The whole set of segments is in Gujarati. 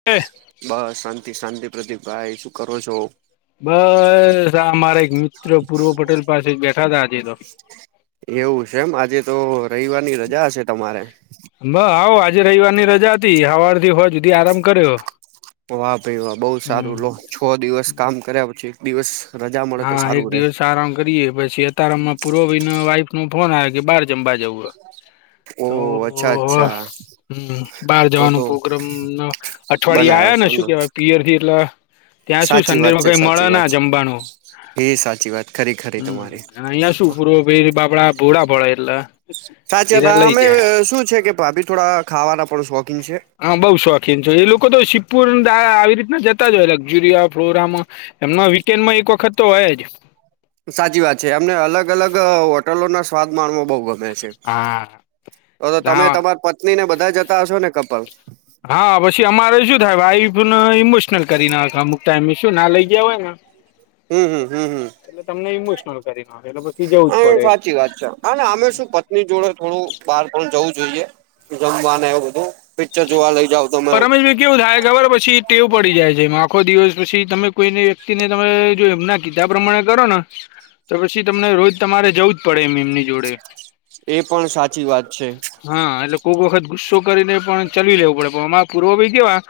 [unintelligible] બસ શાંતિ શાંતિ પ્રદીપભાઈ, શું કરો છો? બસ, આ મારા એક મિત્ર પૂર્વ પટેલ પાસે બેઠા તા આજે તો. એવું સ એમ! આજે તો, રવિવારની રજા હશે તમારે! [unintelligible] આવો, આજે રવિવારની રજા હતી, હવાર થી હોજ સુધી આરામ કર્યો વાહ ભાઈ વાહ બહુ હમ સારું લો, છ દિવસ કામ કર્યા પછી દિવસ, રજા મળે તો હા સારું રે. [unintelligible] કરીએ પછી અતારમાં પૂરો ભઈના વાઈફનો ફોન આયો કે બાર જમ્બા જવું. ઓહોહો, અચ્છા અચ્છા. હમ્મ, બાર તો જવાનું તો પોગ્રામના અઠવાડિયે બનાવ્યો છે આયાને, એમને શું કેવાય, પિયરથી એટલ ત્યાં શું, સાચી વાત સંડેમાં છે કઈ મળે સાચી વાત ના જમ્બાનું. એ સાચી વાત ખરી, ખરી તમારી. અને અહિયાં શું, પૂર્વભઈ બાપડા ભોળા પડે એટલે સાચી એરા લઈ જાય [unintelligible] શું છે કે ભાભી થોડા, ખાવાના પણ શોખીન છે. હા બઉ શોખીન છે. એ લોકો તો [unintelligible] આવી રીત ના જતા જ હોય લક્ઝુરિયા ફ્લોરામાં એમના વીકેન્ડમાં એક વખત તો હોય જ. સાચી વાત છે, એમને અલગ અલગ, હોટલોના સ્વાદ માણવો બઉ ગમે છે. હા તો તો તમે હા તમાર પત્ની ને બધા જતા હશો ને કપલ! હા પશી અમારે શું થાય, વાઇફ ન ઇમોશનલ કરી નાખ અમુક ટાઈમે શું ના લઇ ગયા હોય ને! હમહમ, હમહમ, એટલે તમને ઇમોશનલ કરી નાખે એટલે પછી જવું જ હા ઇ પડે એમ સાચી વાત છે. હા અને શું પત્ની જોડે થોડું બહાર પણ જવું જોઈએ જમવા ને એવું બધું. પિક્ચર જોવા લઈ જાવ તમે. પણ રમેશભાઈ કેવું થાય ખબર પછી ટેવ પડી જાય છે, એમાં આખો દિવસ પછી તમે કોઈને વ્યક્તિને તમે જો એમના. કીધા પ્રમાણે કરો ને તો પછી તમને રોજ તમારે જવું જ પડે એમ એમની જોડે. એ પણ સાચી વાત છે. હા એટલે કોક વખત ગુસ્સો કરીને પણ ચલવી લેવું પડે પણ અમારે પૂર્વ ભાઈ કેવા?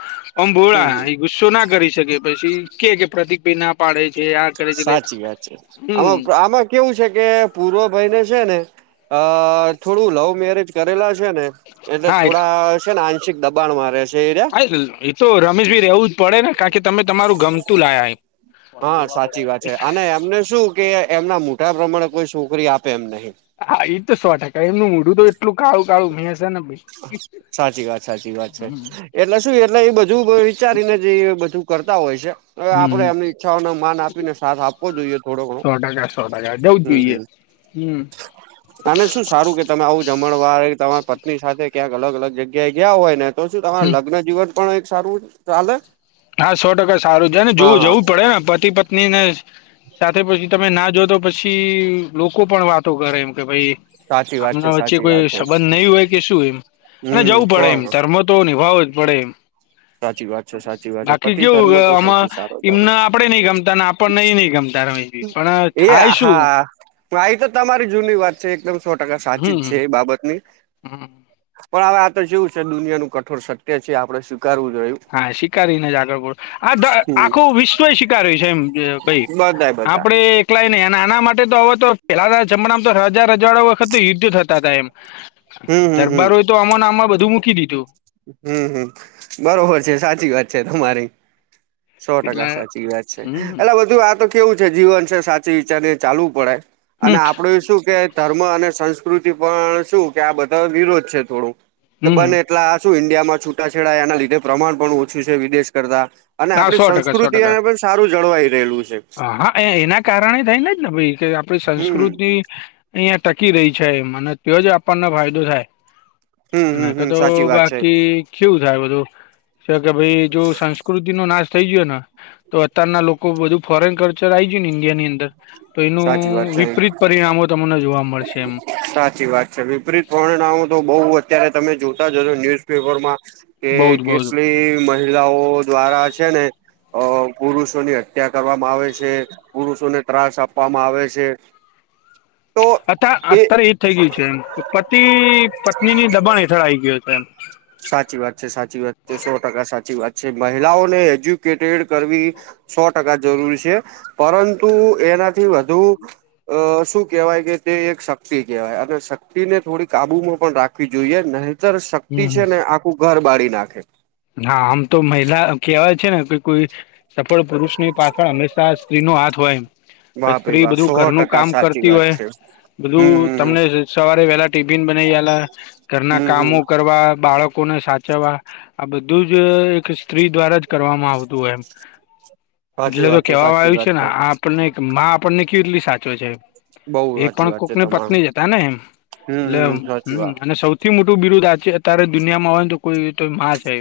આમ હમ ભોળા હમ એ ગુસ્સો ના કરી શકે પછી કે કે પ્રતિક ભાઈ ના પાડે છે. આ કરે છે એટલે સાચી વાતા છે હમ આમાં આમ કેવું છે કે પૂર્વ ભાઈને છે ને અ થોડું લવ મેરેજ કરેલા છે ને, એટલે હા થોડા છે, ને આંશિક દબાણમાં રહે છે. એ રહ્યા થાય છે એ તો રમેશ ભઈ રેવું જ, પડે ને કા કે તમે તમારું ગમતું લાયા, હા સાચી વાત છે અને એમને શું? કે એમના મોઢા પ્રમાણે કોઈ છોકરી આપે એમ નહી. હા એ તો સો ટકા એમનું મોઢું તો એટલું કાળું કાળું મેસ સેને સાચી વાત સાચી વાત છે. એટલે શું એટલે એ બધું. વિચારીને જ એ બધું કરતા હોય છે. હવે આપણે હમ એમની ઈચ્છાઓનો માન આપીને સાથ આપવો જોઈએ થોડો ઘણો સો ટકા સો ટકા જવું જ હમ હમ જોઈએ હમ. અને શું સારું કે તમે આવું જમણવાર તમાર પ ની સાથે ક્યાંક અલગ અલગ જગ્યાએ ગયા હોય ને તો શું તમાર હમ લગ્ન જીવન પણ એક સારું ચાલે. હા સો ટકા સારું છે ને હા જોવું હા જવું પડે ને પતિ પત્ની ને, સાથે પછી તમે ના જાવ તો પછી લોકો પણ વાતો કરે એમ કે ભઈ. સાચી વાત છે આમના વચ્ચે સાચી વાત કોઈ છે સંબંધ નહી હોય કે શું એમ અને હમ જવું સો પડે એમ ધર્મ. તો નિભાવવો જ પડે. સાચી વાત છે, સાચી વાત છે. બાકી પતિ ધર્મ કેવું તો આમાં સૌથી સારો ધર્મ એમને છે. આપડે નઈ ગમતા ને આપણને એ નઈ ગમતા રમેશભી પણ એ થાય શું હા એ તો તમારી જૂની વાત છે, એકદમ સો ટકા સાચી જ હમ છે એ બાબતની હમ પણ હવે આ તો જેવું છે દુનિયાનું કઠોર સત્ય છે આપણે સ્વીકારવું રહ્યું. હા સ્વીકારીને જ આગળ પણ આ હમ આખું વિશ્વ ય સ્વીકારાર્યું છે એમ ભઈ. બધાય બધા. કલાય નહી અને આના માટે તો હવે તો પેલાના જમાનામાં તો રાજા રજવાડા વખતે યુદ્ધ થતા હતા એમ. હમ હમ હમ દરબારોય તો આમા ન આમા બધું મૂકી દીધું. હમ હમ બરોબર છે સાચી વાત છે તમારી, સો એટલે ટકા સાચી વાત છે હમ એટલે બધું આ તો કેવું છે જીવન છે સાચવી વિચારીને ચાલવું પડે. અને હમ આપડું શું કે ધર્મ અને સંસ્કૃતિ પણ શું કે આ બધા વિરોધ છે થોડું. કે હમ બને એટલા શું ઇન્ડિયામાં છૂટાછેડા એના લીધે પ્રમાણ પણ ઓછું છે વિદેશ કરતા. અને હા આપણી સો ટકા સો ટકા સંસ્કૃતિ એને પણ સારું જળવાઈ રહેલું છે. હા એ એના કારણે થાય ને જ ને ભાઈ કે આપડી હમ સંસ્કૃતિ. અહિયાં ટકી રહી છે અને ત્યોં જ આપણને ફાયદો થાય. હમ ન હમ કે હમ તો સાચી વાત છે બાકી કેવું થાય બધું કે ભાઈ જો સં કૃતિનો નાશ. થઈ જયું ને તો અત્યારના લોકો બધું ફોરેન કલ્ચર આય ગ્યું ને ઇન્ડિયા અંદર. તો એનું સાચી વાત છે વિપરીત પરિણામો તમને જોવા મળશે એમ. સાચી વાત છે. [inaudible] [unintelligible] નામ તો બહુ અત્યારે તમે જોતા જશો ન્યુઝપેપર માં કે બહુ જ બહુ જ કેટલી મહિલાઓ દ્વારા છેને અહ પુરુષોની હત્યા કરવામાં આવે છે પુરુષોને ત્રાસ આપ વામાં આવે છે. તો અત્યાર એ અત્યારે એજ થઈ ગયું છે એમ પતિ પત્નીની દબાણ હેઠળ આ ગયો છે એમ. સાચી વાત છે સાચી વાત છે સો ટકા સાચી વાત છે મહિલાઓને એજ્યુકેટેડ કરવી સો ટકા જરૂરી છે પરંતુ એનાથી વધુ અહ શું કહેવાય કે તે એક શક્તિ કહેવાય અને શક્તિને થોડી કાબુમાં પણ રાખ ખી જોઈએ નહિતર શક્તિ હમ છે ને આખું ઘર બાળી નાખે. હા આમ તો મહિલા કહેવાય છે ને કે કોઈ સફળ પુરુષ ની પાછળ હંમેશા સ્ત્રી નો હાથ હોય. અહ વાહ ભાઈ સ્ત્રી વાહ બધું સો ઘરનું ટકા કામ સાચી કરતી વાત હોય છે હમ બધું હમ હમ તમને સવારે વેલા ટીફીન બનાવી આલે ઘરના હમ કામો હમ કરવા બાળકોને સાચ ચવા આ બધું જ એક સ્ત્રી દ્વારા જ કરવામાં આવતું હોય એમ. સાચી એટલે તો વાત છે કેવામાં સાચી આવ્યું છે વાત ને આ આપણને માં આપણને કેટલી સાચવે છે. બઉ એ સાચી પણ વાત છે કોકની તમારું પત્ની જ હતા ને એમ હમ હમ સાચી હું વાત અને સૌ સૌથી મોટું બિરુદ્ આથી અત્યારે દુનિયામાં હોય ને તો કોઈ તો માં છે.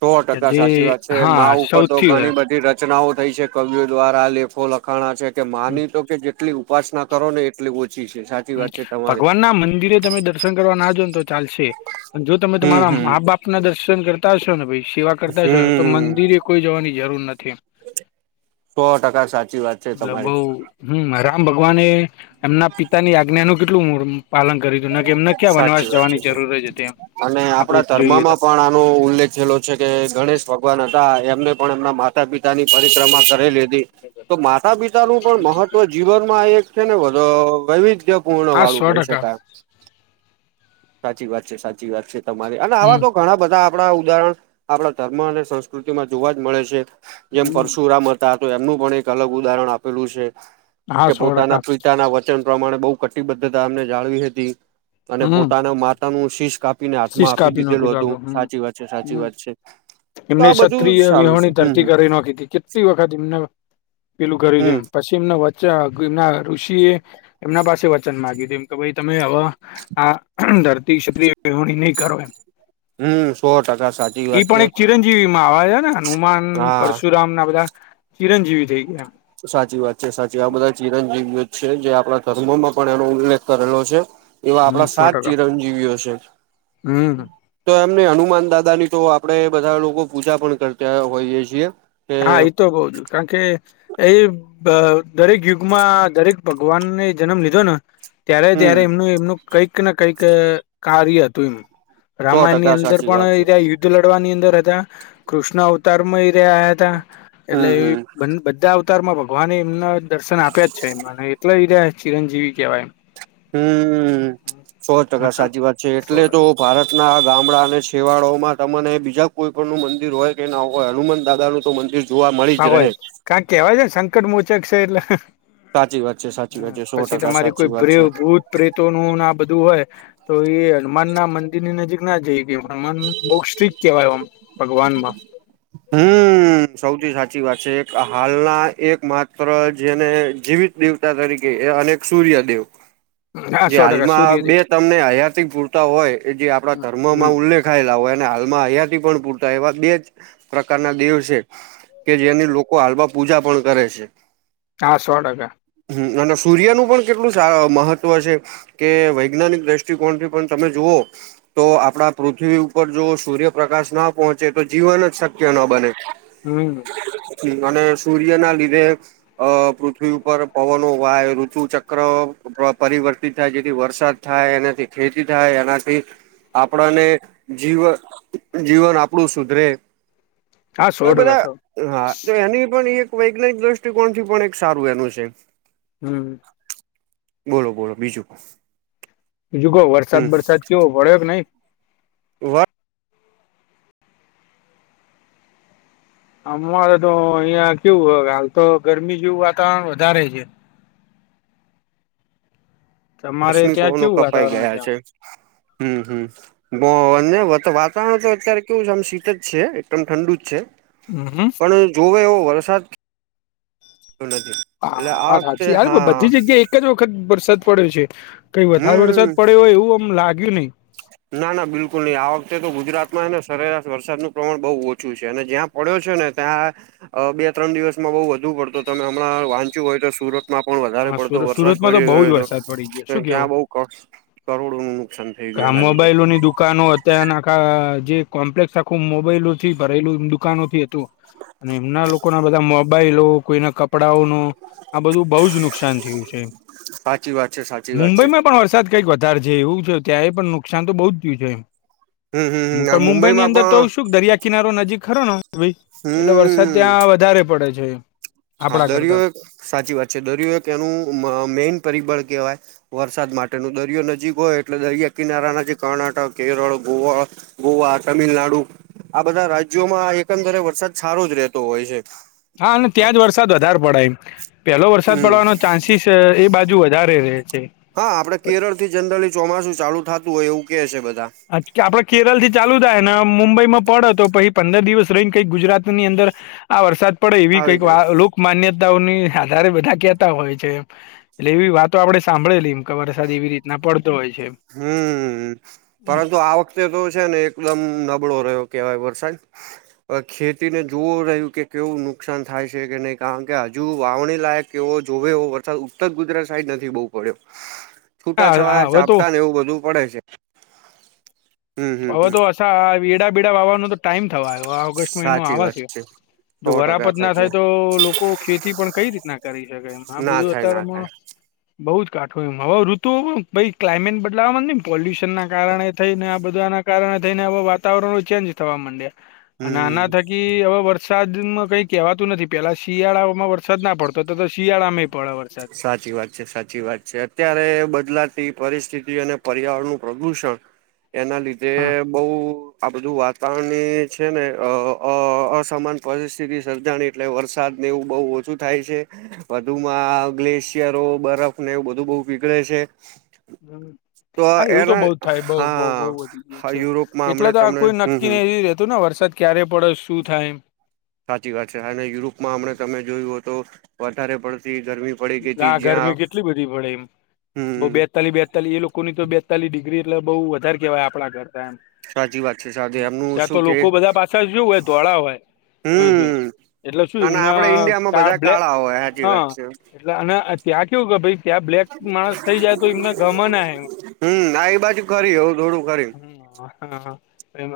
સો કે ટકા જે સાચી વાત છે હા માં ઉપર તો સૌથી ઘણી બધી ર ચનાઓ થઈ છે કવિઓ દ્વારા લેખો લખાણા છે કે માં હમ, ની તો કે જેટલી ઉપાસના કરો ને એટલી ઓછી છે. વાત છે તમારી ભગવાન ના મંદિરે તમે દર્શન કરવા નાજો ને તો ચાલશે પણ જો તમે હમ તમારા હમ માં બાપ પ ના દર્શન કરતા હશો ને ભી સેવા કરતા હશો તો હમ મંદિરે કોઈ જવાની જરૂર નથી એમ. સો ટકા સાચી વાત છે તમારી. હમ્મ રામ ભગવાન એ એમના પિતા ની આજ્ઞાનુ કેટલું પાલન કર્યું હતું કે એમને ક્યાં સાચી વનવાસ વાત છે જવાની જરૂર જ હતી એમ. અને આપડે આપડા જોઈએ ધર્મમાં તો પણ આનો ઉલ્લેખ જેટલો છે કે ગણેશ ભગવાન હતા એમને પણ એમના માતા પિતા ની પરિક્રમા કરી લીધી. તો માતા પિતા નું પણ મહત્વ જીવનમાં એક છે ને વધ વૈવિધ્ય પૂર્ણ હા વાળું સો કહી ટકા શકાય સાચી વાત છે સાચી વાત છે તમારી અને આવા હમ તો ઘણા બધા આપડા ઉદાહરણ આપડા ધર્મ અને સંસ્કૃતિમાં જોવા જ મળે છે જેમ હમ પરશુરામ હતા તો એમનું પણ એક અલગ ઉદાહરણ આપેલું છે. હા કે સો પોતાના ટકા પિતાના વચ ચ પ્રમાણે બહુ કટિબદ્ધતામને જાળવી હતી અને હમ પોતાના માતાનું શીશ કાપ પીને હાથ શીશ માં આપી કાપી નાખી તો આપડે દીધેલું હમ સાચી વાત છે સાચી હમ વાત છે. તો એમને આ બધું ક્ષત્રિય સારું છે વિહોણી ધરતી હમ કરી નાખી કેટલી વખત એમને પેલું કરી દે હમ એમ પછી એમના વચ્ચે આ એમના ઋષિ એ એમના પાસે વચન માંગ્યું એમ કે ભાઈ તમે હવે આ ધરતી ક્ષત્રિ પ હણી નહી કરો એમ. હમ્મ સો ટકા સાચી વાત છે. ચીવી માં આવે હે ને હનુમાન હા પરશુરામ ના બધા ચિરંજીવી થઈ ગયા. સાચી વાત છે સાચી આ બધા ચિરંજીવીઓ છે જે આપડા ધર્મોમાં પણ એનો ઉલ્લેખ કરેલો છે. એવા આપડા હમ સો સાત ટકા ચિરંજીવીઓ છે. હમ તો એમને હનુમાન દાદા ની તો આપડે બધા લોકો પૂજા પણ કરતા હોઈએ છીએ. કે હા એ તો કઉ છું કારણ કે એ બ અહ દરેક યુગમાં દરેક ભગવાનને જન્મ લીધો ને ત્યારે ત્યારે હમ એમનું એમનું કઈકને કંઈક કાર્ય હતુ સો રામાયણ ની ટકા અંદર સાચી પણ વાત છે આ યુ લડવાની અંદર હતા, કૃષ્ણ અવતાર મય રયા તા એટલે હમ હમ બધા આવ વિસ્તારમાં ભગવાને એમના દર્શન આપ્યા જ છેને એટલા બીજા ચિરંજીવી કેહેવાય. હમ્મ, હમ્મ, સો ટકા એમ સાચી વાત છે સો એટલે તો ટકા ભારતના આ ગામડા અને છેવાડા માં તમ ને બીજા કોઈ પણનું મંદિર હોય કે ના હોય હનુમાન દાદા નું તો મંદિર જોવા મળી હા જ હોય રહે. કારણ કેવાય છે ને સંકટ મોચેક છે એટલે. સાચી વાત છે હ સાચી વાત છે સો પછી ટકા તમારી સાચી કોઈ વાત ભ્રેવ છે. ભૂત પ્રેતો નું આ બધું હોય તો એ હનુમાન ના મ ની નજીક ના જઈ હગી મન બહ સ્ટ્રીક કેવાય આમ ભગવાન માં. હમ્મ. સૌથી સાચી વાત છે એક હાલના એક માત્ર જેને જીવિત દેવતા તરીકે એ અને એક સૂર્ય દેવ. હા જે સો ટકા હાલમાં બે સૂર્યદેવ તમને હયાતી પૂરતા હોય એ જે આપણા હમ ધર્મમાં ઉલ્લેખ દખાયેલા હોય અને હાલમાં હયાથી પણ પૂરતા એવા બે જ પ્રકારના દેવ છે. કે જેની લોકો હાલવા પૂજા પણ કરે છે. કા સો ટકા. અને સૂર્યનું પણ કેટલું સા મહત્ત્વ છે. કે વૈજ્ઞાનિક દ્રષ્ટિકોણથી પણ તમે જુઓ તો આપણા પૃથ્વી ઉપર જો સૂર્યપ્રકાશ ના પહોંચે તો જીવન જ શક્ય ના બને. હમ અને સૂર્ય ના લીધે અ પૃથ્વી ઉપર પવનો વાય, ઋતુ ચક્ર પરિવર્તિત થાય જેથી વરસાદ થાય એનાથી ખેતી થાય એનાથી આપણાને જીવ જીવન આપ કડું સુધરે હા તો સો ટકા બધા સો હા તો એની પણ એક વૈજ્ઞાનિક દ્રષ્ટિકોણ થી પણ એક સારું એનું છે. હમ્મ. બોલો બોલો બીજું. રુકો હમ વરસાદ બરસાદ કેવો પડ્યો કે નઈ? વાહ. અમારે તો અહિયાં કેવું હાલ તો ગરમી જેવું વાતાવરણ વધારે છે. તમારે રશ્મિ ત્યાં કોનો કેવું કપાઈ વાતાવરણ ગયા છે, હમ્મ, હમ્મ. બ વાતાવરણ તો અત્યારે કેવું છે આમ શીત જ છે એકદમ ઠંડુ જ છે. હમ્મ હ. પણ જોવે એવો વરસાદ પણ નથી. એટલે હા આ હા વખતે સાચી વાત કે હા બધી જગ્યાએ એક જ વખત વરસાદ પડ્યો છે. કઈ વધારે વરસાદ હમ પડ્યો હોય એવું આમ લાગ્યું નહી. ના ના બિલકુલ નહીં આ વખતે તો ગુજરાતમાં ને સરેરાશ વરસાદનું પ્રમાણ બહુ ઓછું છે અને જ્યાં પડ્યો છે ને ત્યાં બે ત્રણ દિવસમાં બઉ વધુ પડતો તો ને હમણાં વાંચ્યું હોય તો સુરત માં પણ વધારે હા સુર પડતો વરસાદ સુરતમાં તો પડી બહુ જ ગયો વરસાદ પડી ગયો હતો શું ક્યાં કેવું? બહુ ક કરોડો નું નુકસાન થઈ ગયું ગા એના લીધે મોબાઈલો ની દુકાનો હતા અને આખા જે કોમ્પ્લેક્સ આખું મોબાઈલો થી ભરેલું દુકાનો થી તો અને એમના લોકોના બધા મોબાઈલો, કોઈના કપડાઓનો આ બધું બઉ જ નુ નુકસાન થયું છે એમ. સાચી વાત છે સાચી વાત છે મુંબઈમાં પણ વરસાદ કંઈક વધારે છે એવું છે. ત્યા એ પણ નુકસાન તો બહુ જ થયું છે એમ. હમ હમ હમ આ પણ મુંબઈની મુંબઈમાં અંદર તો પણ શું દરિયા કિનારો નજીક ખરો ને ભાઈ એટલે વરસાદ હમ ત્યાં વધારે પડે છે એમ. હા દરિયો એક સાચી વાત છે. દરિયો એક એનું મેઈન પરિબળ કહેવાય. વરસાદ માટેનું. દરિયો નજીક હોય એટલે દરિયા કિનારાના જે કર્ણાટક, કેરળ, ગોવા. ગોવા, તમિલનાડુ. આ બધા રાજ્યોમાં એકંદરે વરસાદ સારો જ રહેતો હોય છે. હા અને ત્યાં જ વરસાદ વધારે પડે એમ. પેલો વરસાદ હમ પડવાનો ચાન્સીસ એ બાજુ વધારે રહે છે. હા આપડે કેરળથી જનરલી ચોમાસું ચાલુ થતું હોય એવું કે છે બધા. કે આપડે કેરળથી ચાલુ થાય ને મુંબઈ માં પડ તો પછી પંદર દિવસ રહીને કઈક ગુજરાતની અંદર આ વરસાદ પડે એવી આવી કંઈક જાય લોકમાન્યતાઓની આધારે બધા કેતા હોય છે એમ. એટલે એવી વાતો આપણે સાંભળેલી એમ. કે વરસાદ એવી રીતના પડતો હોય છે એમ. હમ પરંતુ આ વખતે તો છે ને એકદમ નબળો રહ્યો. કેવાય વરસાદ. ખેતીને જોવું રહ્યું કે કેવું નુકસાન થાય છે કે નહી કારણ કે હજુ વાવણી લાયક કેવો જોવે એવો વરસાદ ઉત્તર ગુજરાત સાઈડ નથી બહુ પડ્યો. છૂટા હા હા, છવાયા હવે તો જાપતા ને એવું બધું પડે છે. હમ હમ હવે હમ તો આ વરસાદ એડાબેડા વાવવાનો તો ટાઈમ થવા આવ્યો. ઓગસ્ટ મહિનો સાચી આવે વાત છે. જો સો ટકા વરાપદ ના સાચી થાય તો લોકો ખેતી પણ કઈ રીતના કરી શકે. આ ના બધું થાય ના અત્યારેમાં થાય બઉ જ કાઠું એમ. હવે ઋતુ ભઈ ક્લામેટ બદલાવા ના પોલ્યુશન ના કારણે થઈ ને આ બધ બધું આના કારણે થઈને હવે વાતાવરણ ચેન્જ થવા માંડ્યા. અને આના હમ થકી હવે વર વરસાદમાં કઈ કહેવાતું નથી. પેલા શિયાળામાં વરસાદ ના પડતો હતો તો શિયાળામાં પડે વરસાદ. સાચી વાત છે સાચી વાત. છે. અત્યારે બદલાતી પરિસ્થિતિ અને પર્યાવરણનું પ્રદુષણ એના લીધ ધે હા બઉ આ બધું વાતાવરણની છે ને અ અ અસામાન પરિસ્થિતિ સર્જાણી એટલે વરસાદને એવું બહુ ઓછું થાય છે. વધ વધુમાં ગ્લેશિયરો, બરફ ને એવું બધું બહુ પીગળે છે. હમ તો હા એવું તો એના બઉ થાય બઉ બઉ હા વધી ગયું હા છે. યુરોપમાં એટલે હમણે તો આ તમને કોઈ હમ નક્કી હમ નહીં રેતું ને વરસાદ ક્યારે પડે, શું થાય એમ. સાચી વાત છે. અને યુરોપમાં હમણાં તમે જોયું હો તો વધારે પડતી ગરમી પડી ગઈ હતી લા જ્યાં ગરમી કેટલી બધી પડે એમ. બઉ બે હમ બેતાલી બેતાલી એ લોકોની તો બેતાલી ડિગ્રી એટલે બહુ વધારે કેહેવાય આપણા કરતાં એમ. સાચી વાત છે સાથે હમ એમનું ત્યાં તો શું કે લોકો બધા પાછા શું હોય ધોળા હોય. એવું છે. હમ એટલે શું અને એમના આપડે ઈન્ડિયામાં કાળ બધા બ્લે કાળા હોય સાચી હા વાત છે. એટલે અને ત્યાં કેવું કે ભાઈ ત્યાં બ્લેક માણસ થઇ જાય તો એમને ગમ ના એમ. હમ હા એ બાજુ ખરી એવું થોડું ખરી. હમ હા હા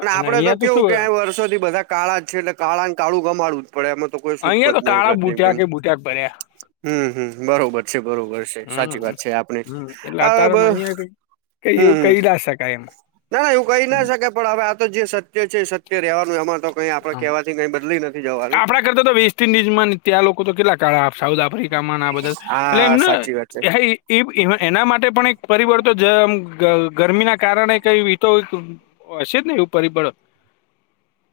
અને આપડે તો કેવું કે અહીં વર્ષોથી બધા કાળા જ છે. એટલે કાળાને કાળું ગમાડવું જ પડે એમાં તો કોઈ છૂટકો અહિયાં જ તો કાળા બુટ્યા નહીં. કે બુટ્યા ભર્યા [inaudible] હમ હમ બરોબર છે બરોબર છે સાચી હમ વાત છે. આપણે હમ એટલે આ બ અતારમાં અહિયાં કઈ હમ એવું હમ. કહી ના શકાય એમ ના ના એવું કઈ ના હમ શકે. પણ હવે આ તો જે સત્ય છે એ સત્ય રેવાનું એમાં તો કઈ આપણા કહેવાથી કઈ બદલી નથી જવાનું આપડા કરતા તો વેસ્ટ ઇન્ડઝ માં ત્યાં લોકો તો કેટલા કાળા સાઉથ આફ્રિકા આ એમના બધે લે હા સાચી વાત છે એમ [inaudible] એ એના માટે પણ એક પરિવર્તન ગરમીના કારણે કઈ તો- હશે જ ને એવા પરિબળો?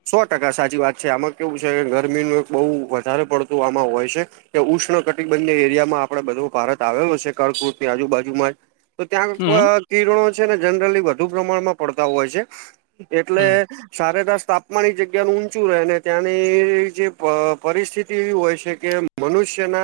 સો ટકા સાચી વાત છે આમાં કેવું છે ગરમીનું બહુ વધારે પડતું આમાં હોય છે. કે ઉષ્ણ કટિબંધને એરિયામાં આપણે બધે ભારત આવેલો છે કરળકુટ ની આજુબાજુમાં જ- તો ત્યાં હમ કિરણો છે ને જનરલી વધુ પ્રમાણમાં પડતા હોય છે એટલે. હમ સરેરાસ તાપમાન મારી જગ્યાનું ઊંચું રહેને ત્યાંની જે પરિસ્થિતિ એવી હોય છે કે મનુષ્યના